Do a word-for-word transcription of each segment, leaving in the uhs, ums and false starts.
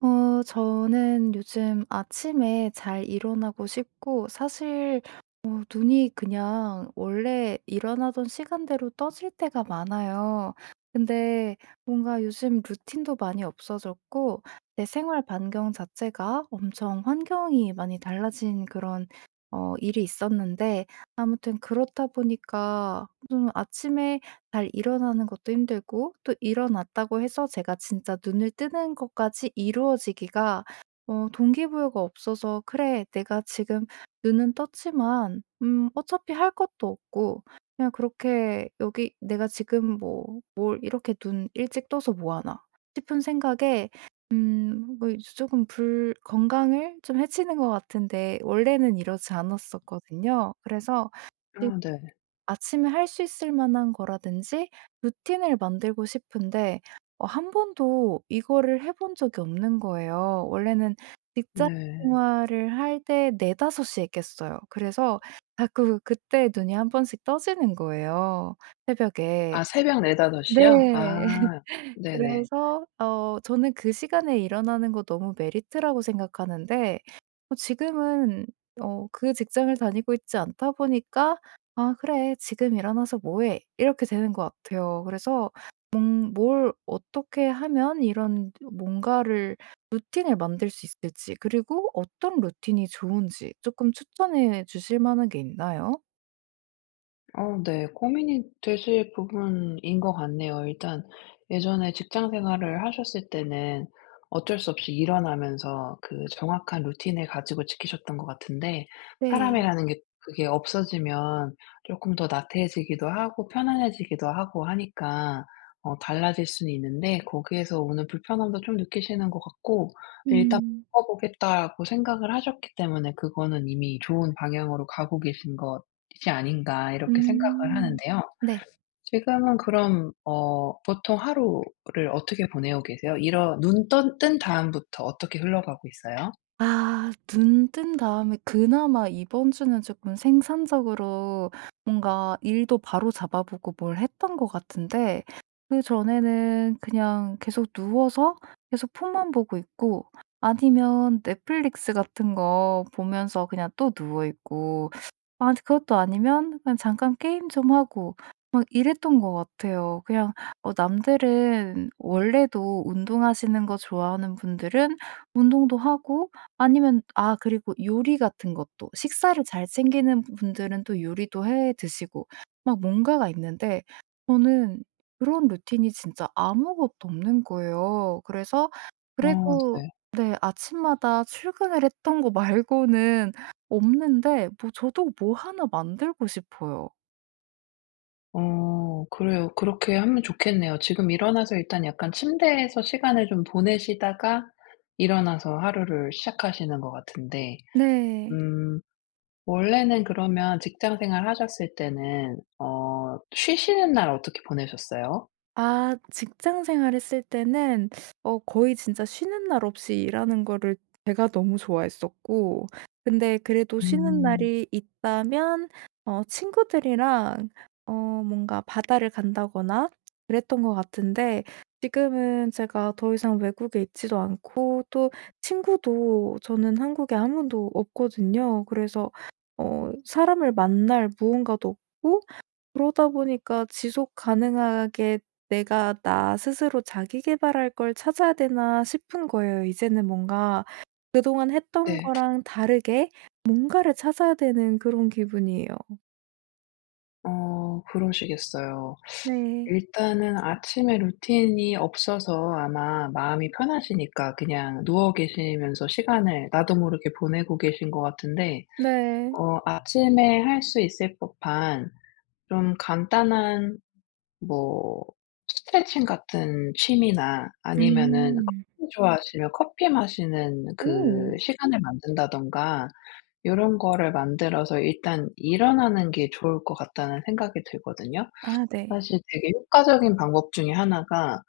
어 저는 요즘 아침에 잘 일어나고 싶고 사실 어 눈이 그냥 원래 일어나던 시간대로 떠질 때가 많아요. 근데 뭔가 요즘 루틴도 많이 없어졌고 내 생활 반경 자체가 엄청 환경이 많이 달라진 그런 어 일이 있었는데, 아무튼 그렇다 보니까 좀 아침에 잘 일어나는 것도 힘들고, 또 일어났다고 해서 제가 진짜 눈을 뜨는 것까지 이루어지기가 어 동기부여가 없어서 '그래, 내가 지금 눈은 떴지만 음 어차피 할 것도 없고, 그냥 그렇게 여기 내가 지금 뭐 뭘 이렇게 눈 일찍 떠서 뭐 하나.' 싶은 생각에 음 뭐 조금 불 건강을 좀 해치는 것 같은데, 원래는 이러지 않았었거든요. 그래서 아, 네. 아침에 할 수 있을 만한 거라든지 루틴을 만들고 싶은데 어 한 번도 이거를 해본 적이 없는 거예요. 원래는 직장 네. 생활을 할 때 네다섯 시에 깼어요. 그래서 자꾸 그때 눈이 한 번씩 떠지는 거예요, 새벽에. 아, 새벽 네다섯 네. 시요? 아. 네네. 그래서 어 저는 그 시간에 일어나는 거 너무 메리트라고 생각하는데 어 지금은 어 그 직장을 다니고 있지 않다 보니까 '아, 그래. 지금 일어나서 뭐 해?' 이렇게 되는 것 같아요. 그래서 몽 뭘 어떻게 하면 이런 뭔가를 루틴을 만들 수 있을지, 그리고 어떤 루틴이 좋은지 쪼끔 추천해 주실 만한 게 있나요? 어 네. 고민이 되실 부분인 것 같네요. 일단 예전에 직장 생활을 하셨을 때는 어쩔 수 없이 일어나면서 그 정확한 루틴을 가지고 지키셨던 것 같은데, 네. 사람이라는 게 그게 없어지면 조금 더 나태해지기도 하고 편안해지기도 하고 하니까 어 달라질 수는 있는데, 거기에서 오는 불편함도 좀 느끼시는 것 같고. 근데 일단 음. '바꿔보겠다.'고 생각을 하셨기 때문에 그거는 이미 좋은 방향으로 가고 계신 것 이지 아닌가, 이렇게 생각을 음. 하는데요. 네. 지금은 그럼 어 보통 하루를 어떻게 보내고 계세요? 일어 눈 떤 뜬 다음부터 어떻게 흘러가고 있어요? 아, 눈 뜬 다음에 그나마 이번 주는 조금 생산적으로 뭔가 일도 바로잡아 보고 뭘 했던 것 같은데, 그전에는 그냥 계속 누워서 계속 폰만 보고 있고, 아니면 넷플릭스 같은 거 보면서 그냥 또 누워 있고, 아 그것도 아니면 그냥 잠깐 게임 좀 하고 막 이랬던 것 같아요. 그냥 어 남들은 원래도 운동하시는 거 좋아하는 분들은 운동도 하고, 아니면 아 그리고 요리 같은 것도 식사를 잘 챙기는 분들은 또 요리도 해 드시고 막 뭔가가 있는데, 저는 그런 루틴이 진짜 아무것도 없는 거예요. 그래서, 어 그래도 네. 네 아침마다 출근을 했던 거 말고는 없는데, 뭐 저도 뭐 하나 만들고 싶어요. 어 그래요. 그렇게 하면 좋겠네요. 지금 일어나서 일단 약간 침대에서 시간을 좀 보내시다가 일어나서 하루를 시작하시는 것 같은데, 네. 음 원래는 그러면 직장 생활 하셨을 때는 어 쉬시는 날 어떻게 보내셨어요? 아, 직장 생활했을 때는 어 거의 진짜 쉬는 날 없이 일하는 거를 제가 너무 좋아했었고, 근데 그래도 쉬는 음. 날이 있다면 어 친구들이랑 어 뭔가 바다를 간다거나 그랬던 것 같은데, 지금은 제가 더 이상 외국에 있지도 않고, 또 친구도 저는 한국에 아무도 없거든요. 그래서 어 사람을 만날 무언가도 없고, 그러다 보니까 지속 가능하게 '내가 나 스스로 자기 계발할 걸 찾아야 되나.' 싶은 거예요. 이제는 뭔가 그동안 했던 네. 거랑 다르게 뭔가를 찾아야 되는 그런 기분이에요. 어 그러시겠어요. 네. 일단은 아침에 루틴이 없어서 아마 마음이 편하시니까 그냥 누워 계시면서 시간을 나도 모르게 보내고 계신 것 같은데, 네. 어 아침에 할 수 있을 법한 좀 간단한, 뭐 스트레칭 같은 취미나 아니면은 음. 커피 좋아하시면 커피 마시는 오. 그 시간을 만든다든가 이런 거를 만들어서 일단 일어나는 게 좋을 것 같다는 생각이 들거든요. 아, 네. 사실 되게 효과적인 방법 중에 하나가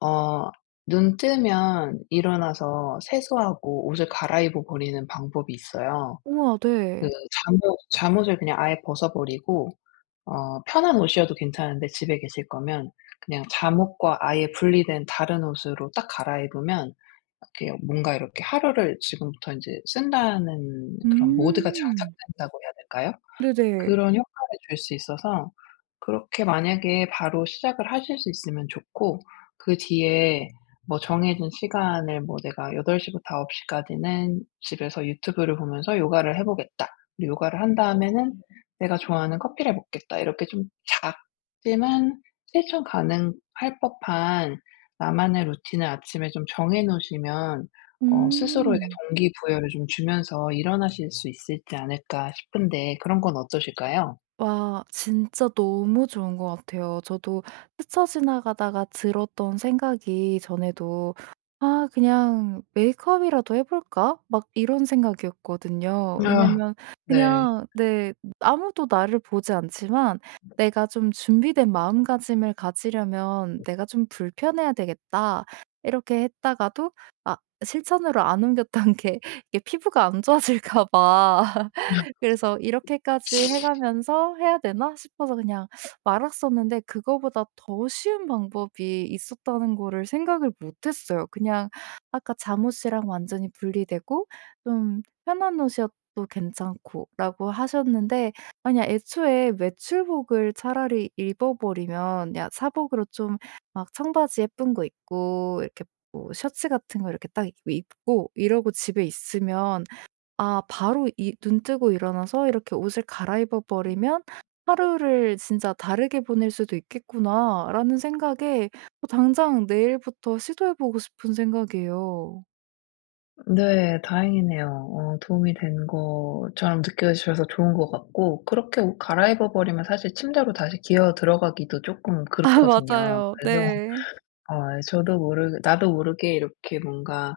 어 눈 뜨면 일어나서 세수하고 옷을 갈아입어 버리는 방법이 있어요. 우와, 그, 네. 잠옷 잠옷을 그냥 아예 벗어 버리고 어 편한 옷이어도 괜찮은데 집에 계실 거면 그냥 잠옷과 아예 분리된 다른 옷으로 딱 갈아입으면, 이렇게 뭔가 이렇게 하루를 지금부터 인제 쓴다는 그런 모드가 음. 장착된다고 해야 될까요? 네네. 그런 효과를 줄 수 있어서, 그렇게 만약에 바로 시작을 하실 수 있으면 좋고, 그 뒤에 뭐 정해진 시간을 뭐 '내가 여덟 시부터 아홉 시까지는 집에서 유튜브를 보면서 요가를 해 보겠다. 그리고 요가를 한 다음에는 내가 좋아하는 커피를 먹겠다.' 이렇게 좀 작지만 실천 가능할 법한 나만의 루틴을 아침에 좀 정해 놓으시면, 어 스스로에게 음. 동기부여를 좀 주면서 일어나실 수 있을지 않을까 싶은데, 그런 건 어떠실까요? 와, 진짜 너무 좋은 것 같아요. 저도 스쳐 지나가다가 들었던 생각이 전에도 '아, 그냥 메이크업이라도 해 볼까?' 막 이런 생각이었거든요. 아. 왜냐면 네. 그냥, 네, 아무도 나를 보지 않지만 내가 좀 준비된 마음가짐을 가지려면 '내가 좀 불편해야 되겠다.' 이렇게 했다가도 아 실천으로 안 옮겼던 게, 이게 피부가 안 좋아질까 봐. 그래서 '이렇게까지 해 가면서 해야 되나?' 싶어서 그냥 말았었는데, 그거보다 더 쉬운 방법이 있었다는 거를 생각을 못 했어요. 그냥 아까 잠옷이랑 완전히 분리되고 좀 편한 옷이어도 괜찮고 라고 하셨는데, 만약 애초에 외출복을 차라리 입어버리면, 야 사복으로 좀 막 청바지 예쁜 거 입고 이렇게 뭐 셔츠 같은 거 이렇게 딱 입고 입고 이러고 집에 있으면, 아 바로 이 눈 뜨고 일어나서 이렇게 옷을 갈아입어 버리면 '하루를 진짜 다르게 보낼 수도 있겠구나.'라는 생각에 어 당장 내일부터 시도해 보고 싶은 생각이에요. 네. 다행이네요. 어 도움이 된 것처럼 느껴지셔서 좋은 것 같고, 그렇게 옷 갈아입어 버리면 사실 침대로 다시 기어 들어가기도 조금 아, 그렇거든요. 맞아요. 그래서 네. 어 저도 모르게 나도 모르게 이렇게 뭔가,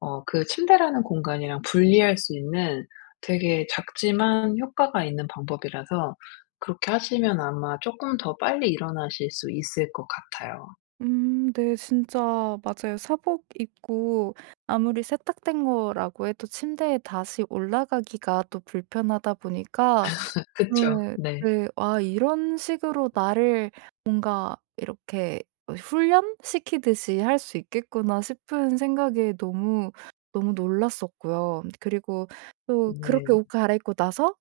어 그 침대라는 공간이랑 분리할 수 있는 되게 작지만 효과가 있는 방법이라서, 그렇게 하시면 아마 조금 더 빨리 일어나실 수 있을 것 같아요. 음, 네. 진짜 맞아요. 사복 입고 아무리 세탁된 거라고 해도 침대에 다시 올라가기가 또 불편하다 보니까. 그쵸. 네. 네. 네. 아, 이런 식으로 나를 뭔가 이렇게 어 훈련시키듯이 할 수 있겠구나 싶은 생각에 너무, 너무 놀랐었고요. 그리고 또 그렇게 네. 옷 갈아입고 나서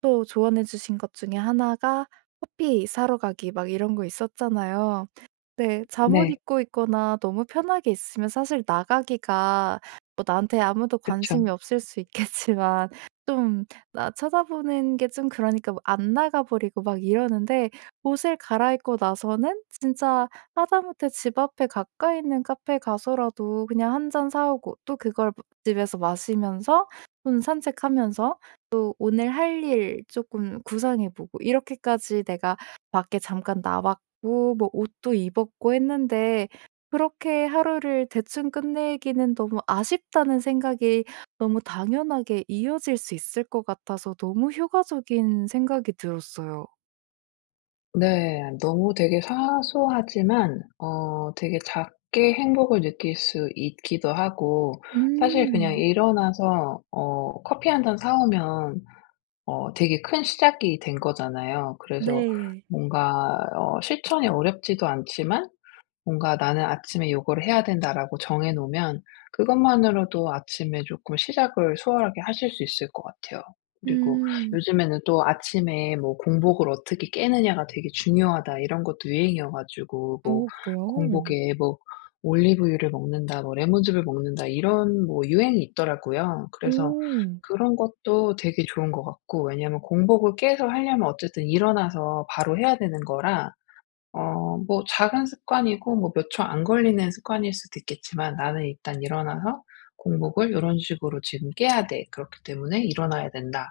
또 조언해 주신 것 중에 하나가 커피 사러 가기, 막 이런 거 있었잖아요. 네. 잠옷 네. 입고 있거나 너무 편하게 있으면 사실 나가기가 뭐, 나한테 아무도 그쵸. 관심이 없을 수 있겠지만 좀 나 쳐다보는 게 좀 그러니까 뭐안 나가 버리고 막 이러는데, 옷을 갈아입고 나서는 진짜 하다못해 집 앞에 가까이 있는 카페 가서라도 그냥 한 잔 사 오고, 또 그걸 뭐 집에서 마시면서 좀 산책하면서 또 오늘 할 일 조금 구상해 보고, 이렇게까지 내가 밖에 잠깐 나왔고 뭐 옷도 입었고 했는데 그렇게 하루를 대충 끝내기는 너무 아쉽다는 생각이 너무 당연하게 이어질 수 있을 것 같아서 너무 효과적인 생각이 들었어요. 네. 너무 되게 사소하지만 어 되게 작게 행복을 느낄 수 있기도 하고, 사실 그냥 음. 일어나서 어 커피 한 잔 사 오면 어 되게 큰 시작이 된 거잖아요. 그래서 네. 뭔가 어 실천이 어렵지도 않지만, 뭔가 '나는 아침에 요거를 해야 된다.'라고 정해 놓으면 그것만으로도 아침에 조금 시작을 수월하게 하실 수 있을 것 같아요. 그리고 음. 요즘에는 또 아침에 뭐 공복을 어떻게 깨느냐가 되게 중요하다, 이런 것도 유행이어 가지고, 뭐 어, 그래요? 공복에 뭐 올리브유를 먹는다, 뭐 레몬즙을 먹는다, 이런 뭐 유행이 있더라고요. 그래서 오. 그런 것도 되게 좋은 것 같고, 왜냐하면 공복을 깨서 하려면 어쨌든 일어나서 바로 해야 되는 거라, 어 뭐 작은 습관이고 뭐 몇 초 안 걸리는 습관일 수도 있겠지만, '나는 일단 일어나서 공복을 요런 식으로 지금 깨야 돼. 그렇기 때문에 일어나야 된다.'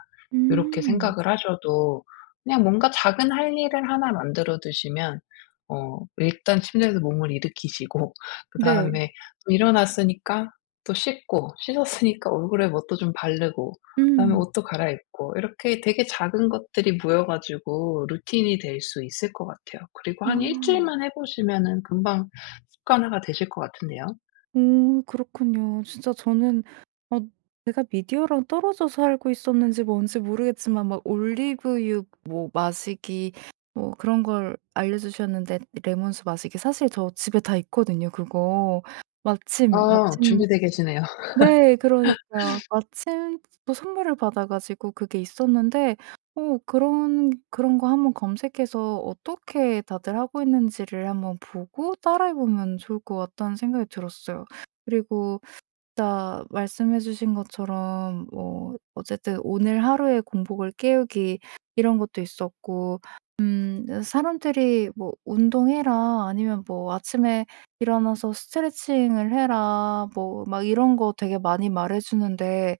요렇게 음. 생각을 하셔도 그냥 뭔가 작은 할 일을 하나 만들어 두시면, 어 일단 침대에서 몸을 일으키시고 네. 그다음에 또 일어났으니까, 또 씻고 씻었으니까 얼굴에 뭣도 좀 바르고, 그다음에 음. 옷도 갈아입고, 이렇게 되게 작은 것들이 모여 가지고 루틴이 될 수 있을 것 같아요. 그리고 한 일 아. 주일만 해 보시면은 금방 습관화가 되실 것 같은데요. 오, 그렇군요. 진짜 저는 어 제가 미디어랑 떨어져 살고 있었는지 뭔지 모르겠지만, 막 올리브유 뭐 마시기 뭐 그런 걸 알려주셨는데, 레몬수 마시기 사실 저 집에 다 있거든요 그거. 마침, 어 마침, 준비되어 계시네요. 네. 그러니까요. 마침 또 선물을 받아 가지고 그게 있었는데, 어 그런 그런 거 한번 검색해서 어떻게 다들 하고 있는지를 한번 보고 따라해 보면 좋을 것 같다는 생각이 들었어요. 그리고 진짜 말씀해 주신 것처럼 뭐 어쨌든 오늘 하루의 공복을 깨우기, 이런 것도 있었고 음 어, 사람들이 뭐 "운동해라." 아니면 뭐 "아침에 일어나서 스트레칭을 해라." 뭐 막 이런 거 되게 많이 말해 주는데,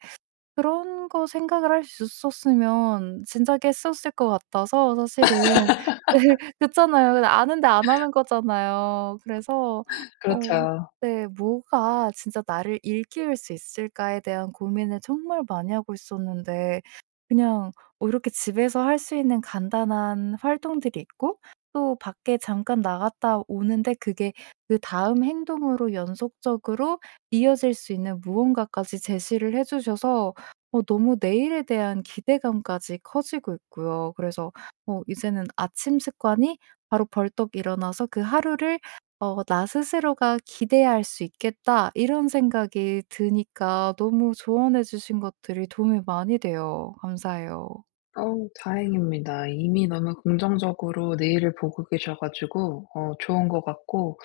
그런 거 생각을 할 수 있었으면 진작에 했었을 것 같아서 사실은. 네, 그렇잖아요. 근데 아는데 안 하는 거잖아요. 그래서 어 그렇죠. 네, '뭐가 진짜 나를 일깨울 수 있을까.'에 대한 고민을 정말 많이 하고 있었는데, 그냥 어 이렇게 집에서 할 수 있는 간단한 활동들이 있고, 또 밖에 잠깐 나갔다 오는데 그게 그다음 행동으로 연속적으로 이어질 수 있는 무언가까지 제시를 해 주셔서 어 너무 내일에 대한 기대감까지 커지고 있고요. 그래서 어 이제는 아침 습관이 바로 벌떡 일어나서 그 하루를 어 '나 스스로가 기대할 수 있겠다.' 이런 생각이 드니까 너무 조언해 주신 것들이 도움이 많이 돼요. 감사해요. 어 다행입니다. 이미 너무 긍정적으로 내일을 보고 계셔 가지고 어 좋은 것 같고,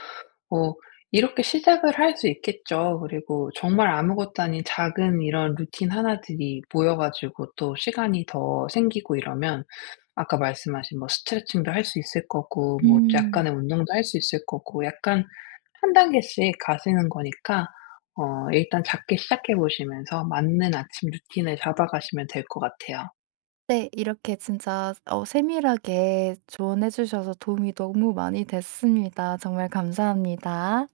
뭐 이렇게 시작을 할 수 있겠죠. 그리고 정말 아무것도 아닌 작은 이런 루틴 하나들이 모여 가지고 또 시간이 더 생기고 이러면, 아까 말씀하신 뭐 스트레칭도 할 수 있을 거고 뭐 음. 약간의 운동도 할 수 있을 거고, 약간 한 단계씩 가시는 거니까, 어 일단 작게 시작해 보시면서 맞는 아침 루틴을 잡아가시면 될 것 같아요. 네, 이렇게 진짜 어 세밀하게 조언해 주셔서 도움이 너무 많이 됐습니다. 정말 감사합니다.